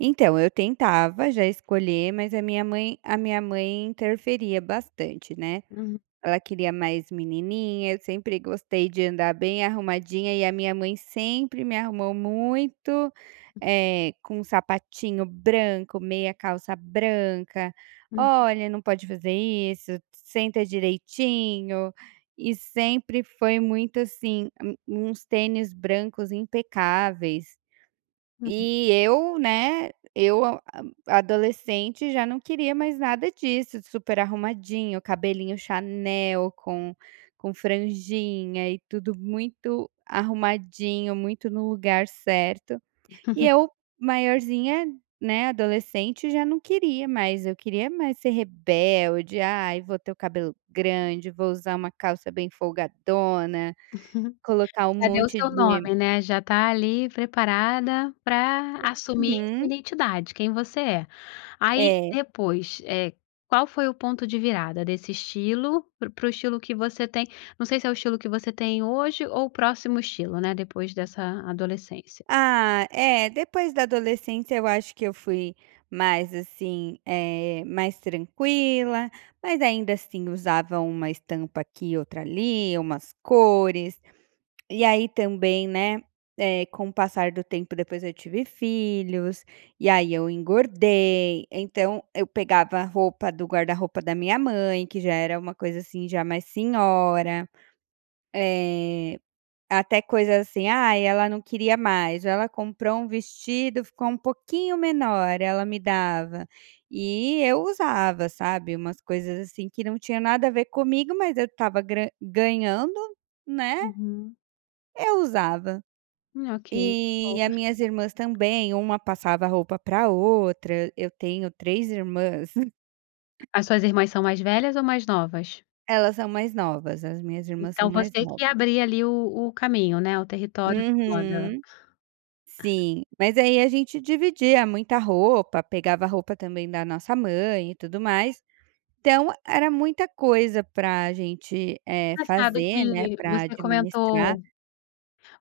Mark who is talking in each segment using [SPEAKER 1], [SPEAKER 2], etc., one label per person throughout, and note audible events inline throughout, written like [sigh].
[SPEAKER 1] Então, eu tentava já escolher mas a minha mãe a minha mãe interferia bastante, né.
[SPEAKER 2] Uhum.
[SPEAKER 1] Ela queria mais menininha, eu sempre gostei de andar bem arrumadinha e a minha mãe sempre me arrumou muito, eh, com um sapatinho branco, meia calça branca,
[SPEAKER 2] Uhum.
[SPEAKER 1] "olha não pode fazer isso, senta direitinho", e sempre foi muito assim a um uns tênis brancos impecáveis.
[SPEAKER 2] Uhum.
[SPEAKER 1] E eu, né eu a adolescente, já não queria mais nada disso, super arrumadinho, cabelinho chanel, com com franjinha e tudo muito arrumadinho, muito no lugar certo. E
[SPEAKER 2] [chuckles]
[SPEAKER 1] eu, maiorzinha, né, adolescente, já não queria mais. Eu queria mais ser rebelde, "ai vou ter o cabelo grande, vou usar uma calça bem folgadona,
[SPEAKER 2] [laughs]
[SPEAKER 1] colocar um
[SPEAKER 2] Já deu
[SPEAKER 1] monte
[SPEAKER 2] seu
[SPEAKER 1] de".
[SPEAKER 2] nome, né, já está ali preparada para assumir sua
[SPEAKER 1] Uhum.
[SPEAKER 2] identidade, quem você é. Aí
[SPEAKER 1] É.
[SPEAKER 2] depois eh, qual foi o ponto de virada desse estilo pr para o estilo que você tem não sei se é o estilo que você tem hoje ou o próximo estilo, né, depois dessa adolescência.
[SPEAKER 1] Ah, eh, depois da adolescência eu acho que eu fui mais, assim, eh, mais tranquila. Mas ainda assim usava uma estampa aqui e outra ali, umas cores, e aí também, né, eh, com o passar do tempo depois eu tive filhos e aí eu engordei, então eu pegava roupa do guarda-roupa da minha mãe, que já era uma coisa assim já mais senhora. Eh, até coisa assim, "ai ela não queria mais", ou ela comprou um vestido, ficou um pouquinho menor, ela me dava. E eu usava, sabe, umas coisas assim que não tinha nada a ver comigo mas eu estava gra ganhando, né,
[SPEAKER 2] Uhum.
[SPEAKER 1] eu usava.
[SPEAKER 2] Hum, ok, boa.
[SPEAKER 1] E a minhas irmãs também, uma passava roupa para outra, eu tenho três irmãs. [giggles]
[SPEAKER 2] As suas irmãs são mais velhas ou mais novas?
[SPEAKER 1] Elas são mais novas, as minhas irmãs são
[SPEAKER 2] Então
[SPEAKER 1] mais
[SPEAKER 2] você que
[SPEAKER 1] novas.
[SPEAKER 2] abria ali o o caminho, né, o território da moda.
[SPEAKER 1] Uhum. Sim, mas aí a gente dividia muita roupa, pegava roupa também da nossa mãe e tudo mais. Então, era muita coisa para gente, eh,
[SPEAKER 2] Engraçado
[SPEAKER 1] fazer, né,
[SPEAKER 2] que
[SPEAKER 1] para
[SPEAKER 2] você
[SPEAKER 1] administrar.
[SPEAKER 2] comentou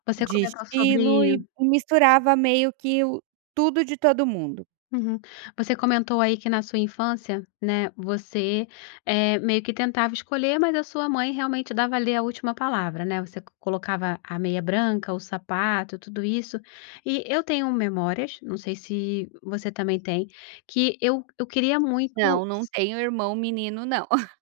[SPEAKER 2] você
[SPEAKER 1] De
[SPEAKER 2] comentou
[SPEAKER 1] estilo
[SPEAKER 2] sobre
[SPEAKER 1] e misturava meio que o tudo de todo mundo.
[SPEAKER 2] Uhum. Você comentou aí que na sua infância, né, você, eh, meio que tentava escolher, mas a sua mãe realmente dava a ler a última palavra, né, você co colocava a meia branca, o sapato, tudo isso. E eu tenho memórias, não sei se você também tem, que eu eu queria muito,
[SPEAKER 1] Não, não
[SPEAKER 2] s
[SPEAKER 1] tenho irmão menino, não. [laughs]